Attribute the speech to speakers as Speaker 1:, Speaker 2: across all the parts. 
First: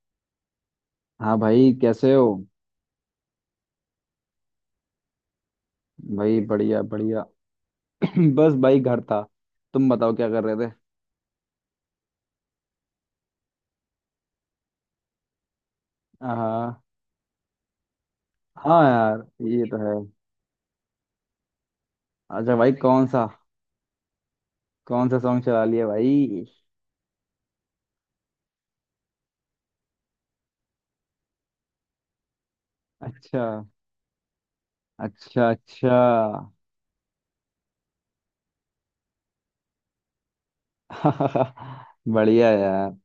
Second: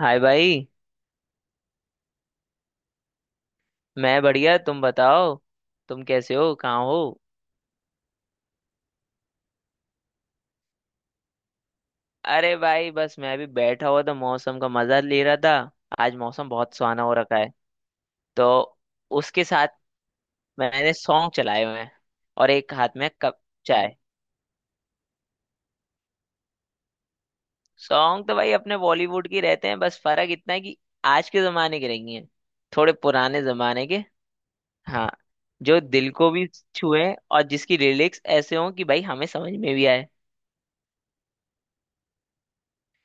Speaker 1: हाय भाई।
Speaker 2: हाँ भाई, कैसे हो?
Speaker 1: मैं बढ़िया, तुम बताओ। तुम कैसे
Speaker 2: भाई
Speaker 1: हो,
Speaker 2: बढ़िया
Speaker 1: कहाँ हो?
Speaker 2: बढ़िया। बस भाई, घर था। तुम बताओ क्या कर रहे थे?
Speaker 1: अरे भाई, बस मैं भी बैठा हुआ था, मौसम का मजा ले रहा था। आज मौसम बहुत
Speaker 2: हाँ।
Speaker 1: सुहाना हो रखा है। तो
Speaker 2: हाँ यार,
Speaker 1: उसके
Speaker 2: ये
Speaker 1: साथ
Speaker 2: तो है।
Speaker 1: मैंने सॉन्ग चलाए हुए हैं, और
Speaker 2: अच्छा भाई,
Speaker 1: एक हाथ
Speaker 2: कौन
Speaker 1: में
Speaker 2: सा?
Speaker 1: कप चाय।
Speaker 2: कौन सा सॉन्ग चला लिया भाई?
Speaker 1: सॉन्ग तो भाई अपने बॉलीवुड के रहते हैं, बस फर्क इतना है कि आज के जमाने के नहीं है, थोड़े
Speaker 2: अच्छा
Speaker 1: पुराने जमाने के। हाँ।
Speaker 2: अच्छा
Speaker 1: जो
Speaker 2: अच्छा।
Speaker 1: दिल को भी छुए, और जिसकी लिरिक्स ऐसे हों कि भाई हमें समझ में भी आए।
Speaker 2: बढ़िया यार।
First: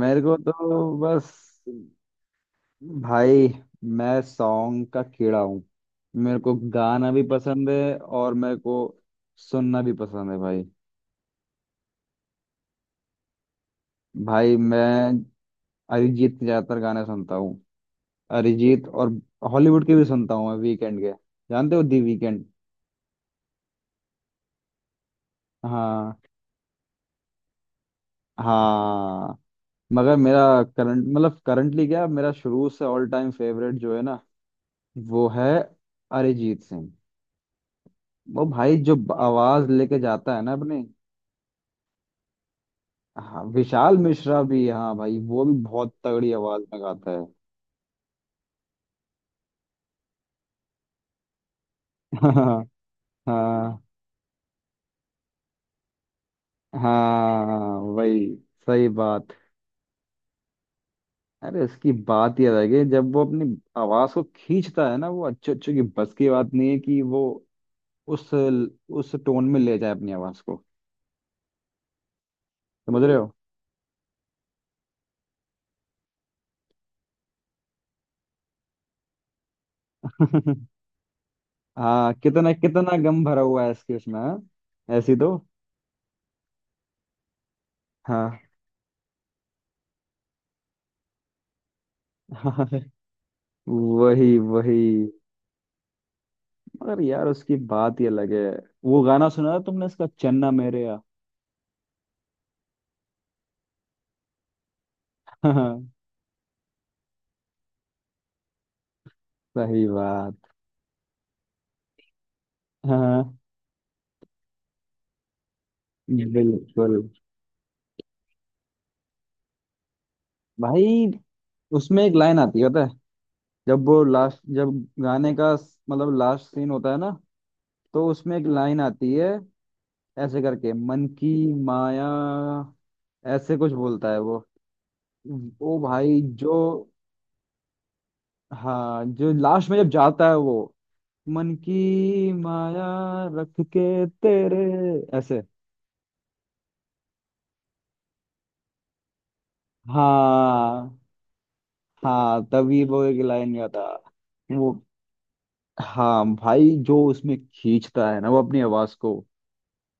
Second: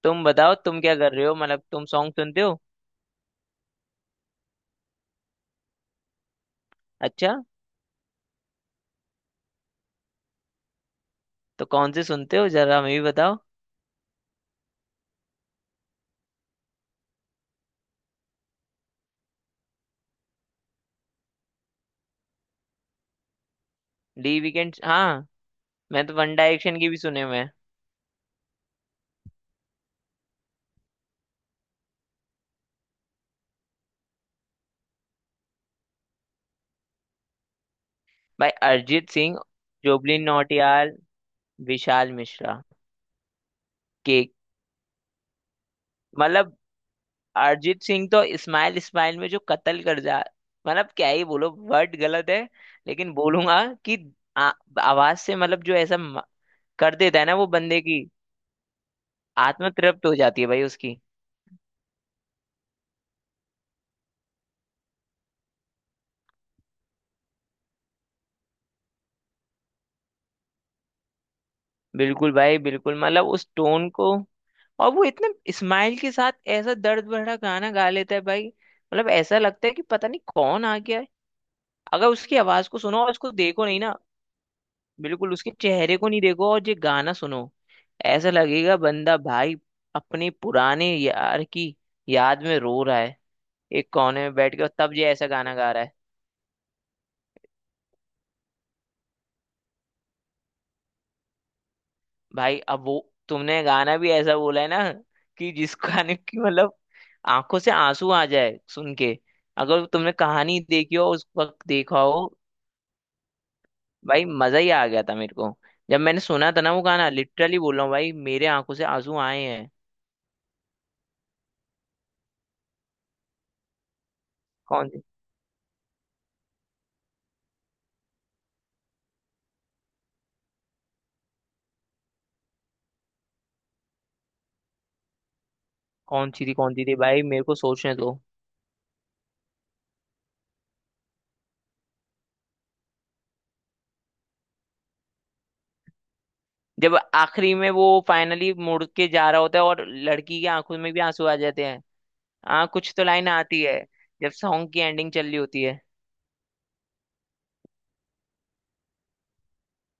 Speaker 2: मेरे
Speaker 1: तुम
Speaker 2: को
Speaker 1: बताओ तुम क्या
Speaker 2: तो
Speaker 1: कर रहे
Speaker 2: बस
Speaker 1: हो, मतलब तुम सॉन्ग सुनते हो?
Speaker 2: भाई, मैं सॉन्ग का कीड़ा हूँ। मेरे को गाना भी
Speaker 1: अच्छा।
Speaker 2: पसंद है और मेरे को सुनना भी पसंद है भाई।
Speaker 1: तो कौन से सुनते हो, जरा हमें भी बताओ।
Speaker 2: भाई मैं अरिजीत के ज्यादातर गाने सुनता हूँ। अरिजीत और हॉलीवुड के भी सुनता हूँ। मैं वीकेंड के, जानते हो दी वीकेंड?
Speaker 1: डी वीकेंड, हाँ। मैं तो
Speaker 2: हाँ।
Speaker 1: वन डायरेक्शन की भी सुने हुए हैं।
Speaker 2: हाँ मगर मेरा करंट, मतलब करंटली क्या, मेरा शुरू से ऑल टाइम फेवरेट जो है ना, वो है अरिजीत सिंह। वो
Speaker 1: भाई
Speaker 2: भाई जो
Speaker 1: अरिजीत सिंह,
Speaker 2: आवाज लेके
Speaker 1: जुबली
Speaker 2: जाता है ना अपने।
Speaker 1: नौटियाल, विशाल मिश्रा।
Speaker 2: हाँ विशाल
Speaker 1: केक।
Speaker 2: मिश्रा भी, हाँ भाई वो भी बहुत तगड़ी
Speaker 1: मतलब
Speaker 2: आवाज में गाता है।
Speaker 1: अरिजीत सिंह तो स्माइल स्माइल में जो कत्ल कर जा, मतलब क्या ही बोलो, वर्ड गलत है
Speaker 2: हाँ।
Speaker 1: लेकिन बोलूंगा
Speaker 2: हाँ
Speaker 1: कि आ, आवाज से मतलब जो ऐसा कर देता है ना वो
Speaker 2: हाँ।
Speaker 1: बंदे की
Speaker 2: वही, सही बात।
Speaker 1: आत्मा तृप्त हो जाती है भाई उसकी।
Speaker 2: अरे उसकी बात ही अलग है, जब वो अपनी आवाज को खींचता है ना, वो अच्छे अच्छे की बस की बात नहीं है कि वो उस टोन में ले जाए अपनी आवाज को।
Speaker 1: बिल्कुल भाई बिल्कुल,
Speaker 2: समझ रहे
Speaker 1: मतलब
Speaker 2: हो?
Speaker 1: उस टोन को। और वो इतने स्माइल के साथ ऐसा दर्द भरा गाना गा लेता है भाई, मतलब ऐसा लगता है कि पता नहीं कौन आ गया है। अगर
Speaker 2: हाँ,
Speaker 1: उसकी
Speaker 2: कितना
Speaker 1: आवाज को
Speaker 2: कितना
Speaker 1: सुनो और
Speaker 2: गम
Speaker 1: उसको
Speaker 2: भरा हुआ
Speaker 1: देखो
Speaker 2: है
Speaker 1: नहीं ना,
Speaker 2: इसके उसमें, हाँ? ऐसी
Speaker 1: बिल्कुल
Speaker 2: तो
Speaker 1: उसके चेहरे को नहीं देखो और ये गाना सुनो, ऐसा
Speaker 2: हाँ।
Speaker 1: लगेगा बंदा भाई अपने पुराने यार की याद में रो
Speaker 2: हाँ
Speaker 1: रहा है, एक कोने में
Speaker 2: वही
Speaker 1: बैठ के, और
Speaker 2: वही।
Speaker 1: तब ये ऐसा गाना गा रहा है।
Speaker 2: मगर यार उसकी बात ही अलग है। वो गाना सुना था तुमने, इसका चन्ना मेरेया?
Speaker 1: भाई अब वो, तुमने गाना भी ऐसा बोला है ना कि जिस
Speaker 2: हाँ,
Speaker 1: गाने की, मतलब आंखों से आंसू आ जाए सुन के। अगर
Speaker 2: सही
Speaker 1: तुमने
Speaker 2: बात।
Speaker 1: कहानी देखी हो, उस वक्त देखा हो
Speaker 2: हाँ
Speaker 1: भाई, मजा ही आ गया था मेरे को जब मैंने सुना था ना वो
Speaker 2: बिल्कुल
Speaker 1: गाना, लिटरली बोल रहा हूँ भाई मेरे आंखों से आंसू आए हैं।
Speaker 2: भाई, उसमें एक लाइन आती है पता है। जब वो लास्ट, जब
Speaker 1: कौन?
Speaker 2: गाने का मतलब लास्ट सीन होता है ना, तो उसमें एक लाइन आती है। ऐसे करके, मन की माया, ऐसे कुछ बोलता है वो। वो भाई
Speaker 1: कौन सी
Speaker 2: जो,
Speaker 1: थी, कौन सी थी भाई, मेरे को सोचने दो।
Speaker 2: हाँ जो लास्ट में जब जाता है वो, मन की माया रख के तेरे, ऐसे।
Speaker 1: जब आखिरी में वो फाइनली मुड़ के जा रहा होता है और लड़की की आंखों में
Speaker 2: हाँ
Speaker 1: भी आंसू आ जाते हैं।
Speaker 2: हाँ
Speaker 1: हाँ,
Speaker 2: तभी
Speaker 1: कुछ
Speaker 2: वो
Speaker 1: तो
Speaker 2: एक
Speaker 1: लाइन
Speaker 2: लाइन
Speaker 1: आती
Speaker 2: का
Speaker 1: है
Speaker 2: था।
Speaker 1: जब सॉन्ग
Speaker 2: वो,
Speaker 1: की एंडिंग चल रही होती है।
Speaker 2: हाँ भाई जो उसमें खींचता है ना वो अपनी आवाज को।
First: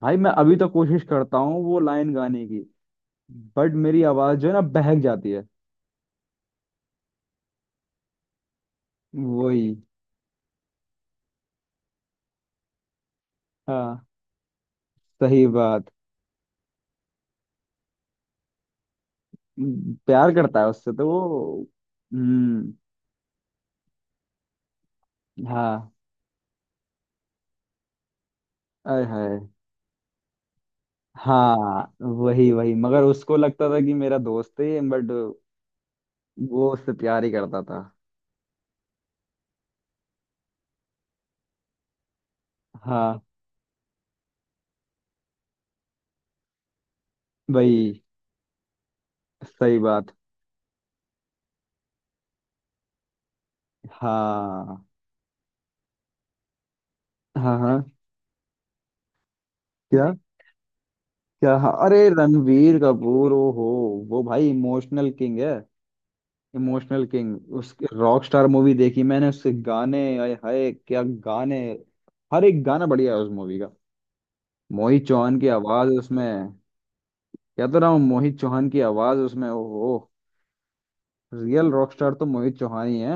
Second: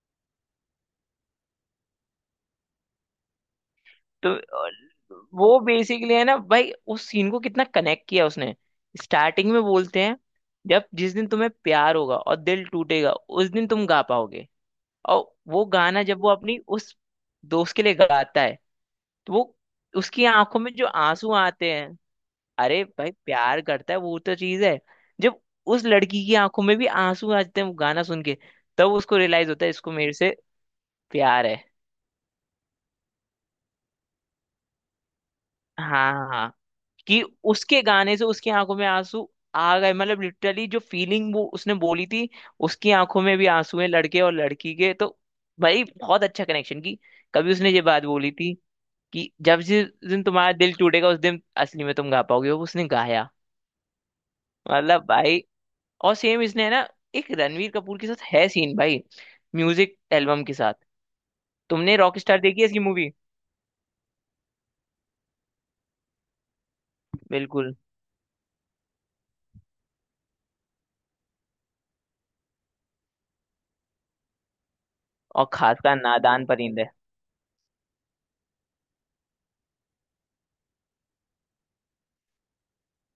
Speaker 2: भाई मैं अभी तो कोशिश करता हूँ वो लाइन गाने की, बट मेरी
Speaker 1: तो
Speaker 2: आवाज जो है ना बहक जाती है।
Speaker 1: वो बेसिकली है ना भाई, उस सीन को कितना कनेक्ट किया उसने। स्टार्टिंग में
Speaker 2: वही।
Speaker 1: बोलते हैं, जब जिस दिन तुम्हें प्यार होगा और दिल टूटेगा उस दिन तुम गा
Speaker 2: हाँ
Speaker 1: पाओगे। और
Speaker 2: सही
Speaker 1: वो
Speaker 2: बात।
Speaker 1: गाना जब वो अपनी उस दोस्त के लिए गाता है, तो वो उसकी
Speaker 2: प्यार करता
Speaker 1: आंखों
Speaker 2: है
Speaker 1: में जो
Speaker 2: उससे तो
Speaker 1: आंसू
Speaker 2: वो।
Speaker 1: आते हैं।
Speaker 2: हम्म।
Speaker 1: अरे भाई, प्यार करता है वो तो चीज है। जब उस
Speaker 2: हाँ।
Speaker 1: लड़की की आंखों में भी आंसू आते हैं वो गाना सुन के, तब
Speaker 2: आय
Speaker 1: उसको
Speaker 2: हाय।
Speaker 1: रियलाइज होता है इसको मेरे से प्यार है।
Speaker 2: हाँ वही वही, मगर उसको लगता था कि मेरा दोस्त है, बट
Speaker 1: हाँ, हाँ, हाँ।
Speaker 2: वो उससे
Speaker 1: कि
Speaker 2: प्यार ही करता था।
Speaker 1: उसके गाने से उसकी आंखों में आंसू आ गए, मतलब लिटरली जो फीलिंग वो उसने बोली थी, उसकी
Speaker 2: हाँ
Speaker 1: आंखों में भी आंसू हैं लड़के और लड़की के तो भाई, बहुत अच्छा कनेक्शन की कभी उसने ये
Speaker 2: वही।
Speaker 1: बात बोली थी कि जब
Speaker 2: सही
Speaker 1: जिस
Speaker 2: बात।
Speaker 1: दिन तुम्हारा दिल टूटेगा उस दिन असली में तुम गा पाओगे, वो उसने गाया।
Speaker 2: हाँ
Speaker 1: मतलब भाई, और सेम इसने है ना, एक
Speaker 2: हाँ
Speaker 1: रणवीर
Speaker 2: हाँ।
Speaker 1: कपूर के साथ है सीन भाई, म्यूजिक
Speaker 2: क्या?
Speaker 1: एल्बम के साथ।
Speaker 2: क्या हाँ,
Speaker 1: तुमने
Speaker 2: अरे
Speaker 1: रॉक स्टार देखी है
Speaker 2: रणवीर
Speaker 1: इसकी मूवी?
Speaker 2: कपूर, ओ हो। वो भाई इमोशनल किंग है। इमोशनल किंग,
Speaker 1: बिल्कुल।
Speaker 2: उसके रॉक स्टार मूवी देखी मैंने, उसके गाने, आए हाय क्या गाने। हर एक गाना बढ़िया है उस मूवी का। मोहित चौहान की
Speaker 1: और
Speaker 2: आवाज
Speaker 1: खासकर नादान
Speaker 2: उसमें,
Speaker 1: परिंदे।
Speaker 2: क्या तो रहा हूँ, मोहित चौहान की आवाज उसमें, ओहो। रियल रॉक स्टार तो मोहित चौहान ही है।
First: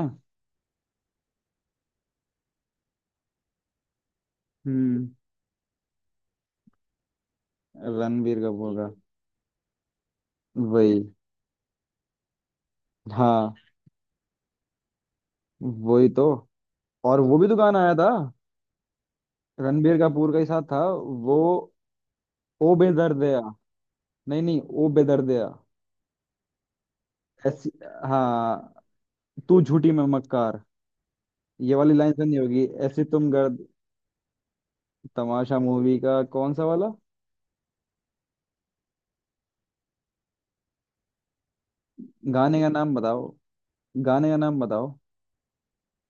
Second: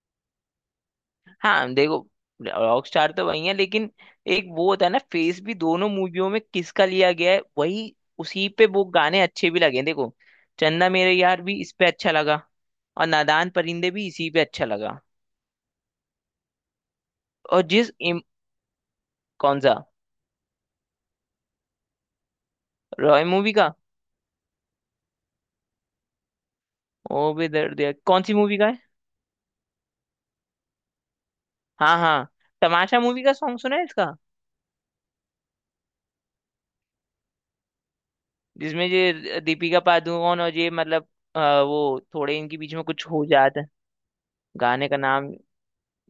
Speaker 1: हाँ, देखो, रॉक स्टार तो वही है लेकिन एक वो होता है ना,
Speaker 2: हम्म।
Speaker 1: फेस भी दोनों मूवियों में किसका लिया गया है, वही
Speaker 2: रणबीर
Speaker 1: उसी पे
Speaker 2: कपूर
Speaker 1: वो
Speaker 2: का।
Speaker 1: गाने अच्छे भी लगे हैं। देखो, चन्दा
Speaker 2: वही।
Speaker 1: मेरे यार भी इस पे अच्छा लगा, और नादान
Speaker 2: हाँ
Speaker 1: परिंदे भी इसी पे अच्छा लगा।
Speaker 2: वही तो। और वो भी तो
Speaker 1: और
Speaker 2: गाना आया था।
Speaker 1: कौन सा?
Speaker 2: रणबीर कपूर का ही साथ था वो, ओ बेदर्द
Speaker 1: रॉय
Speaker 2: दिया।
Speaker 1: मूवी का?
Speaker 2: नहीं नहीं, ओ बेदर्द दिया।
Speaker 1: ओ बे
Speaker 2: ऐसी,
Speaker 1: दर्द दिया कौन सी मूवी का
Speaker 2: हाँ,
Speaker 1: है?
Speaker 2: तू झूठी मैं मक्कार। ये वाली
Speaker 1: हाँ
Speaker 2: लाइन
Speaker 1: हाँ।
Speaker 2: सुनी होगी,
Speaker 1: तमाशा
Speaker 2: ऐसी
Speaker 1: मूवी
Speaker 2: तुम
Speaker 1: का
Speaker 2: गर्द।
Speaker 1: सॉन्ग सुना है इसका?
Speaker 2: तमाशा मूवी का कौन सा वाला?
Speaker 1: जिसमें ये दीपिका पादुकोण और ये मतलब वो थोड़े इनके
Speaker 2: गाने का
Speaker 1: बीच में
Speaker 2: नाम
Speaker 1: कुछ हो
Speaker 2: बताओ।
Speaker 1: जाता है।
Speaker 2: गाने का नाम
Speaker 1: गाने
Speaker 2: बताओ।
Speaker 1: का नाम?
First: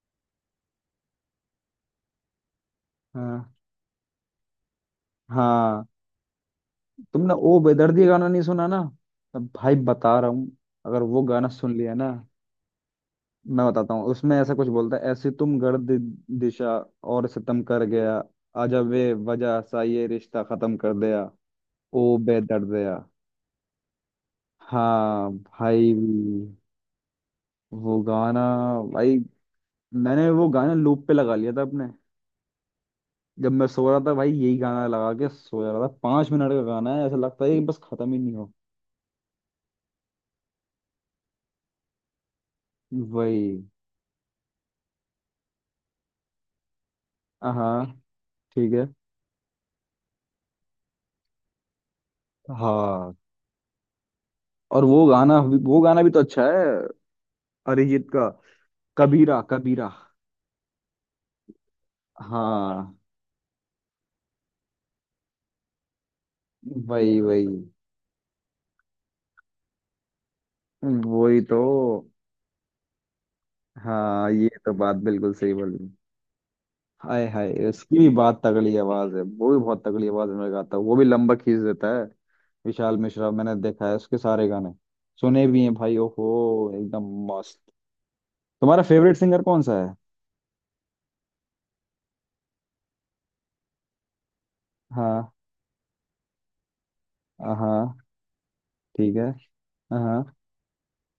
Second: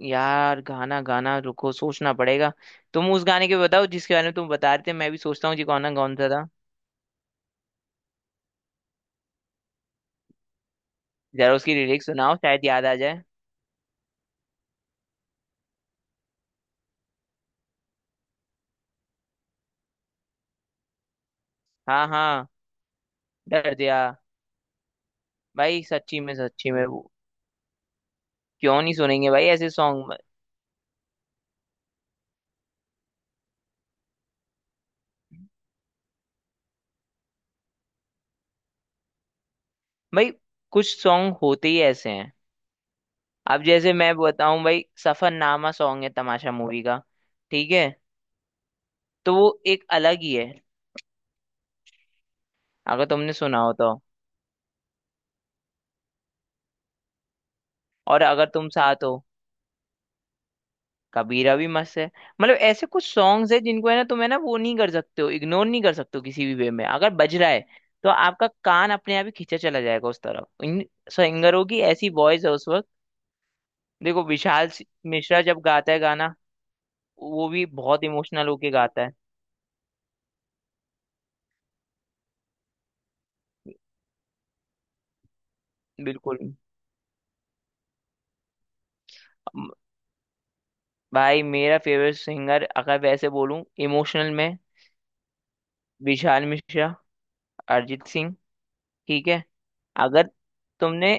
Speaker 1: यार गाना गाना रुको, सोचना पड़ेगा। तुम उस
Speaker 2: हाँ
Speaker 1: गाने के बताओ जिसके बारे में तुम बता रहे थे, मैं भी सोचता हूँ जी
Speaker 2: हाँ।
Speaker 1: कौन कौन सा था।
Speaker 2: तुमने ओ बेदर्दी गाना नहीं सुना ना? अब भाई बता रहा हूँ, अगर वो गाना
Speaker 1: जरा उसकी
Speaker 2: सुन लिया
Speaker 1: लिरिक्स
Speaker 2: ना।
Speaker 1: सुनाओ, शायद याद आ जाए।
Speaker 2: मैं बताता हूँ, उसमें ऐसा कुछ बोलता है, ऐसी तुम गर्द दिशा और सितम कर गया, आजा वे वजह सा ये रिश्ता खत्म कर दिया,
Speaker 1: हाँ,
Speaker 2: ओ
Speaker 1: हाँ।
Speaker 2: बेदर्दिया।
Speaker 1: डर दिया।
Speaker 2: हाँ
Speaker 1: भाई
Speaker 2: भाई।
Speaker 1: सच्ची में वो,
Speaker 2: वो गाना,
Speaker 1: क्यों नहीं
Speaker 2: भाई
Speaker 1: सुनेंगे भाई ऐसे सॉन्ग।
Speaker 2: मैंने वो गाना लूप पे लगा लिया था अपने, जब मैं सो रहा था भाई, यही गाना लगा के सो जा रहा था। 5 मिनट का गाना है, ऐसा लगता है कि बस खत्म ही नहीं हो।
Speaker 1: भाई कुछ सॉन्ग होते ही ऐसे हैं।
Speaker 2: वही।
Speaker 1: अब जैसे मैं बताऊं भाई, सफरनामा सॉन्ग है तमाशा मूवी का, ठीक
Speaker 2: हाँ
Speaker 1: है?
Speaker 2: ठीक है।
Speaker 1: तो वो एक अलग ही है, अगर
Speaker 2: हाँ।
Speaker 1: तुमने सुना हो तो।
Speaker 2: और वो गाना, वो गाना भी तो अच्छा है, अरिजीत
Speaker 1: और
Speaker 2: का।
Speaker 1: अगर तुम साथ हो।
Speaker 2: कबीरा कबीरा।
Speaker 1: कबीरा भी मस्त है। मतलब ऐसे
Speaker 2: हाँ।
Speaker 1: कुछ सॉन्ग्स है, जिनको है ना, तुम है ना, वो नहीं कर सकते हो, इग्नोर नहीं कर सकते हो किसी भी वे में, अगर
Speaker 2: वही
Speaker 1: बज
Speaker 2: वही
Speaker 1: रहा है तो आपका कान अपने आप ही खींचा चला जाएगा उस तरफ, इन
Speaker 2: वही तो।
Speaker 1: सिंगरों की ऐसी वॉइस है उस वक्त। देखो
Speaker 2: हाँ ये
Speaker 1: विशाल
Speaker 2: तो बात बिल्कुल
Speaker 1: मिश्रा
Speaker 2: सही
Speaker 1: जब
Speaker 2: बोली।
Speaker 1: गाता है गाना,
Speaker 2: हाय
Speaker 1: वो
Speaker 2: हाय,
Speaker 1: भी
Speaker 2: उसकी
Speaker 1: बहुत
Speaker 2: भी बात
Speaker 1: इमोशनल होके
Speaker 2: तगड़ी
Speaker 1: गाता है।
Speaker 2: आवाज है, वो भी बहुत तगड़ी आवाज में गाता है, वो भी लंबा खींच देता है। विशाल मिश्रा, मैंने देखा है उसके सारे गाने, सुने भी हैं भाई,
Speaker 1: बिल्कुल।
Speaker 2: ओहो एकदम मस्त। तुम्हारा फेवरेट सिंगर कौन सा है?
Speaker 1: भाई मेरा फेवरेट सिंगर अगर वैसे बोलूं इमोशनल में,
Speaker 2: हाँ।
Speaker 1: विशाल मिश्रा,
Speaker 2: हाँ
Speaker 1: अरिजीत सिंह।
Speaker 2: ठीक है।
Speaker 1: ठीक है।
Speaker 2: हाँ।
Speaker 1: अगर तुमने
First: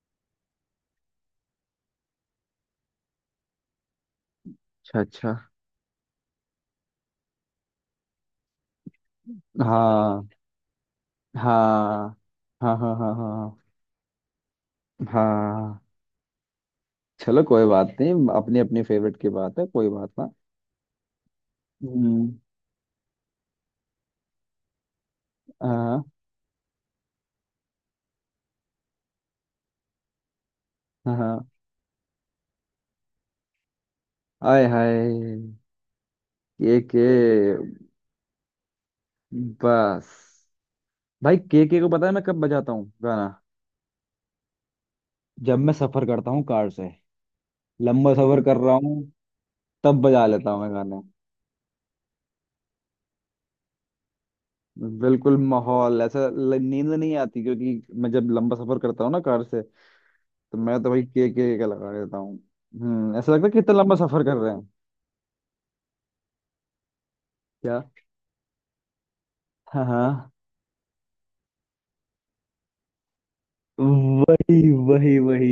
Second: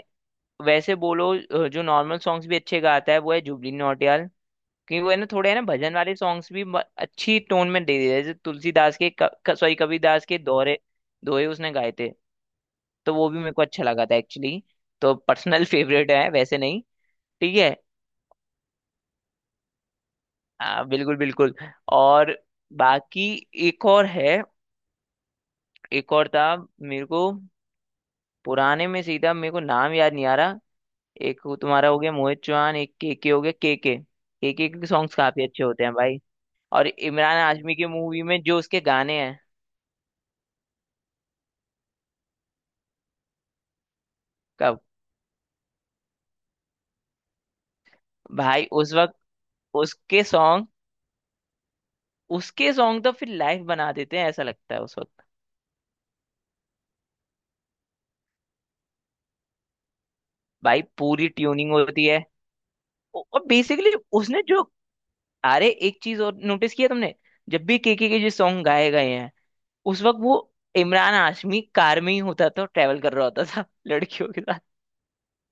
Speaker 1: वैसे बोलो जो नॉर्मल सॉन्ग्स भी अच्छे गाता है वो है जुबली नौटियाल।
Speaker 2: अच्छा
Speaker 1: क्योंकि वो है ना
Speaker 2: अच्छा।
Speaker 1: थोड़े है ना भजन वाले सॉन्ग्स भी अच्छी टोन में दे देते हैं, जैसे तुलसीदास के सॉरी कबीरदास
Speaker 2: हाँ
Speaker 1: के दोहरे दोहे उसने गाए थे।
Speaker 2: हाँ हाँ हाँ। हाँ
Speaker 1: तो वो भी मेरे
Speaker 2: हाँ
Speaker 1: को अच्छा लगा था एक्चुअली। तो पर्सनल
Speaker 2: हाँ।
Speaker 1: फेवरेट है वैसे नहीं।
Speaker 2: चलो
Speaker 1: ठीक
Speaker 2: कोई
Speaker 1: है।
Speaker 2: बात नहीं, अपनी अपनी फेवरेट की बात है, कोई बात ना।
Speaker 1: बिल्कुल बिल्कुल।
Speaker 2: हम्म।
Speaker 1: और बाकी एक और है,
Speaker 2: हाँ।
Speaker 1: एक और था, मेरे को पुराने में, सीधा मेरे को नाम याद नहीं आ रहा।
Speaker 2: हाँ।
Speaker 1: एक वो तुम्हारा हो गया मोहित चौहान, एक के हो गया। के,
Speaker 2: आय
Speaker 1: के सॉन्ग्स काफी
Speaker 2: हाय,
Speaker 1: अच्छे होते हैं भाई।
Speaker 2: ये
Speaker 1: और
Speaker 2: के,
Speaker 1: इमरान हाशमी की मूवी में जो उसके गाने हैं।
Speaker 2: बस भाई केके को, पता है मैं कब बजाता हूँ गाना?
Speaker 1: कब?
Speaker 2: जब मैं सफर करता हूँ कार से, लंबा सफर कर
Speaker 1: भाई
Speaker 2: रहा
Speaker 1: उस
Speaker 2: हूँ,
Speaker 1: वक्त
Speaker 2: तब
Speaker 1: उसके
Speaker 2: बजा लेता हूँ
Speaker 1: सॉन्ग,
Speaker 2: मैं गाना।
Speaker 1: उसके सॉन्ग तो फिर लाइव बना देते हैं, ऐसा लगता है उस वक्त।
Speaker 2: बिल्कुल माहौल ऐसा नींद नहीं आती, क्योंकि मैं जब लंबा सफर करता हूँ ना कार से, तो मैं
Speaker 1: भाई
Speaker 2: तो भाई
Speaker 1: पूरी
Speaker 2: के का
Speaker 1: ट्यूनिंग
Speaker 2: लगा
Speaker 1: होती है।
Speaker 2: देता हूँ। हम्म, ऐसा
Speaker 1: और
Speaker 2: लगता है कितना
Speaker 1: बेसिकली
Speaker 2: लंबा सफर कर
Speaker 1: उसने
Speaker 2: रहे हैं।
Speaker 1: जो, अरे एक चीज और नोटिस किया तुमने, जब भी
Speaker 2: क्या,
Speaker 1: के जो सॉन्ग गाए गए हैं,
Speaker 2: हाँ
Speaker 1: उस वक्त
Speaker 2: हाँ।
Speaker 1: वो इमरान हाशमी कार में ही होता था, ट्रेवल कर रहा होता था लड़कियों के साथ।
Speaker 2: वही वही वही।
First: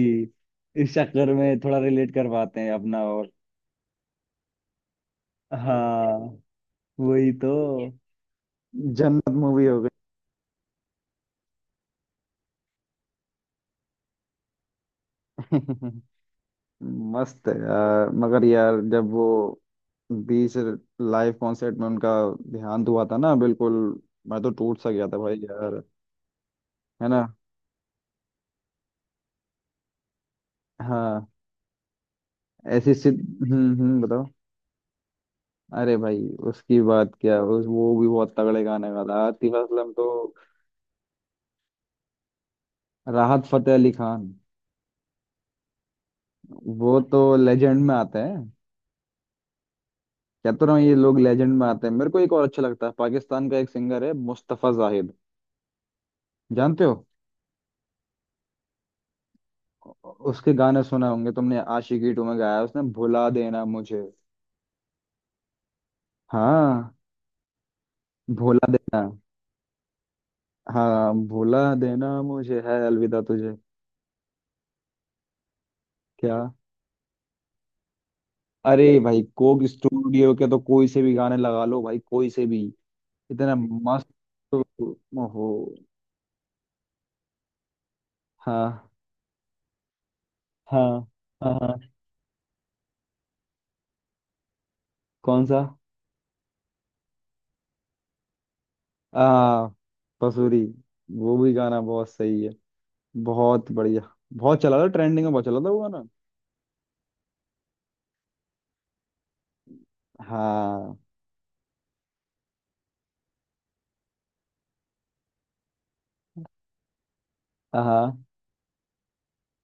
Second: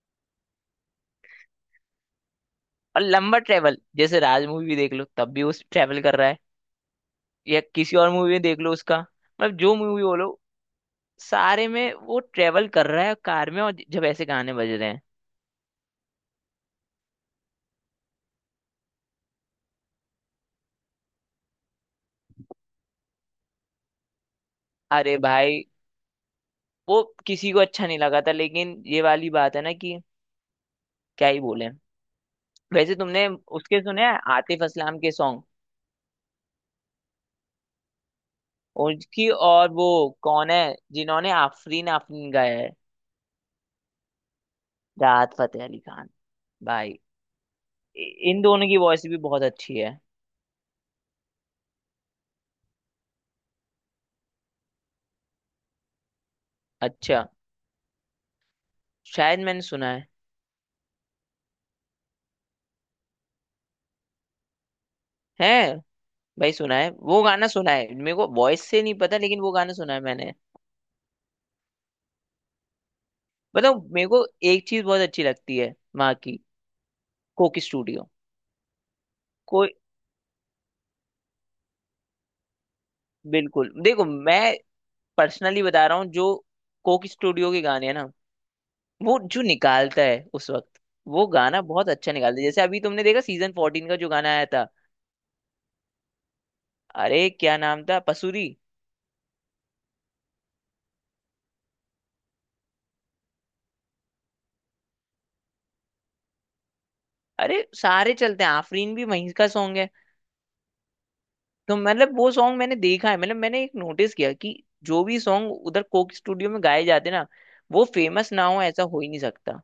Speaker 2: इस चक्कर में थोड़ा रिलेट कर पाते हैं
Speaker 1: और
Speaker 2: अपना। और
Speaker 1: लंबा ट्रेवल जैसे राज मूवी भी देख लो तब भी उस ट्रेवल कर रहा
Speaker 2: हाँ
Speaker 1: है,
Speaker 2: वही
Speaker 1: या
Speaker 2: तो।
Speaker 1: किसी और मूवी में देख लो उसका,
Speaker 2: जन्नत
Speaker 1: मतलब
Speaker 2: मूवी
Speaker 1: जो
Speaker 2: हो
Speaker 1: मूवी बोलो सारे में वो ट्रेवल कर रहा है कार में, और जब ऐसे गाने बज रहे हैं।
Speaker 2: गई। मस्त है यार। मगर यार जब वो बीच लाइव कॉन्सर्ट में उनका देहांत हुआ था ना, बिल्कुल मैं तो टूट सा गया था
Speaker 1: अरे
Speaker 2: भाई
Speaker 1: भाई
Speaker 2: यार,
Speaker 1: वो
Speaker 2: है ना?
Speaker 1: किसी को अच्छा नहीं लगा था, लेकिन ये वाली बात है ना कि
Speaker 2: हाँ।
Speaker 1: क्या ही बोले।
Speaker 2: ऐसी
Speaker 1: वैसे
Speaker 2: सिद।
Speaker 1: तुमने उसके
Speaker 2: हम्म,
Speaker 1: सुने हैं
Speaker 2: बताओ।
Speaker 1: आतिफ असलाम के सॉन्ग?
Speaker 2: अरे भाई उसकी बात क्या, उस, वो भी बहुत तगड़े गाने वाला
Speaker 1: उसकी
Speaker 2: आतिफ
Speaker 1: और वो
Speaker 2: असलम तो।
Speaker 1: कौन है जिन्होंने आफरीन आफरीन गाया है?
Speaker 2: राहत फतेह अली खान,
Speaker 1: राहत फतेह अली खान। भाई
Speaker 2: वो तो लेजेंड में
Speaker 1: इ-
Speaker 2: आते
Speaker 1: इन
Speaker 2: हैं।
Speaker 1: दोनों की वॉइस भी बहुत अच्छी है।
Speaker 2: कहता रहा हूँ ये लोग लेजेंड में आते हैं। मेरे को एक और अच्छा लगता है, पाकिस्तान का एक सिंगर है, मुस्तफा जाहिद, जानते हो?
Speaker 1: अच्छा, शायद मैंने सुना है।
Speaker 2: उसके गाने सुने होंगे तुमने, आशिकी टू में गाया है उसने, भुला देना मुझे।
Speaker 1: है। भाई सुना है,
Speaker 2: हाँ।
Speaker 1: वो गाना सुना है, मेरे को वॉइस
Speaker 2: भुला
Speaker 1: से नहीं
Speaker 2: देना।
Speaker 1: पता लेकिन वो गाना सुना है मैंने।
Speaker 2: हाँ, भुला देना मुझे है अलविदा तुझे।
Speaker 1: बताओ मेरे को, एक चीज बहुत अच्छी लगती है वहाँ
Speaker 2: क्या?
Speaker 1: की, कोकी स्टूडियो।
Speaker 2: अरे भाई कोक
Speaker 1: कोई।
Speaker 2: स्टूडियो के तो कोई से भी गाने लगा लो भाई, कोई से भी, इतना
Speaker 1: बिल्कुल, देखो
Speaker 2: मस्त
Speaker 1: मैं
Speaker 2: हो।
Speaker 1: पर्सनली बता रहा हूँ, जो कोकी स्टूडियो के गाने हैं ना,
Speaker 2: हाँ
Speaker 1: वो जो निकालता है उस वक्त,
Speaker 2: हाँ
Speaker 1: वो
Speaker 2: हाँ
Speaker 1: गाना बहुत
Speaker 2: हाँ।
Speaker 1: अच्छा निकालता है, जैसे अभी तुमने देखा सीजन 14 का जो गाना आया था।
Speaker 2: कौन सा?
Speaker 1: अरे क्या नाम था, पसूरी।
Speaker 2: आ, पसूरी। वो भी गाना बहुत सही है, बहुत बढ़िया। बहुत चला था ट्रेंडिंग में, बहुत चला था वो गाना।
Speaker 1: अरे सारे चलते हैं, आफरीन भी वहीं का सॉन्ग है।
Speaker 2: हाँ।
Speaker 1: तो मतलब वो सॉन्ग मैंने देखा है, मतलब मैंने एक नोटिस किया कि जो भी सॉन्ग उधर कोक स्टूडियो में गाए जाते ना, वो
Speaker 2: हाँ
Speaker 1: फेमस ना हो ऐसा हो ही नहीं सकता।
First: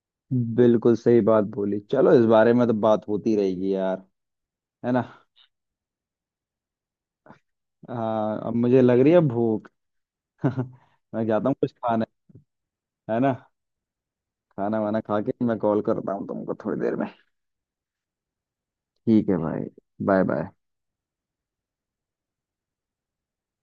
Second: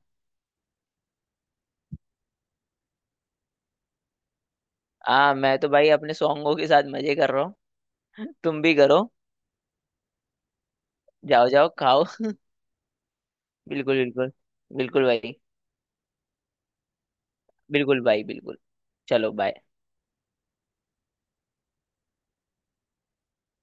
Speaker 2: बिल्कुल सही बात बोली। चलो इस बारे में तो बात होती रहेगी यार, है ना?
Speaker 1: आ मैं तो भाई अपने सॉन्गों के साथ मजे कर रहा हूँ।
Speaker 2: हाँ अब
Speaker 1: तुम भी
Speaker 2: मुझे लग
Speaker 1: करो।
Speaker 2: रही है भूख। मैं
Speaker 1: जाओ
Speaker 2: जाता हूँ
Speaker 1: जाओ
Speaker 2: कुछ
Speaker 1: खाओ।
Speaker 2: खाने, है ना?
Speaker 1: बिल्कुल बिल्कुल।
Speaker 2: खाना वाना
Speaker 1: बिल्कुल
Speaker 2: खा के
Speaker 1: भाई।
Speaker 2: मैं कॉल करता हूँ तुमको थोड़ी देर में।
Speaker 1: बिल्कुल भाई बिल्कुल।
Speaker 2: ठीक
Speaker 1: चलो,
Speaker 2: है
Speaker 1: बाय।
Speaker 2: भाई। Bye bye.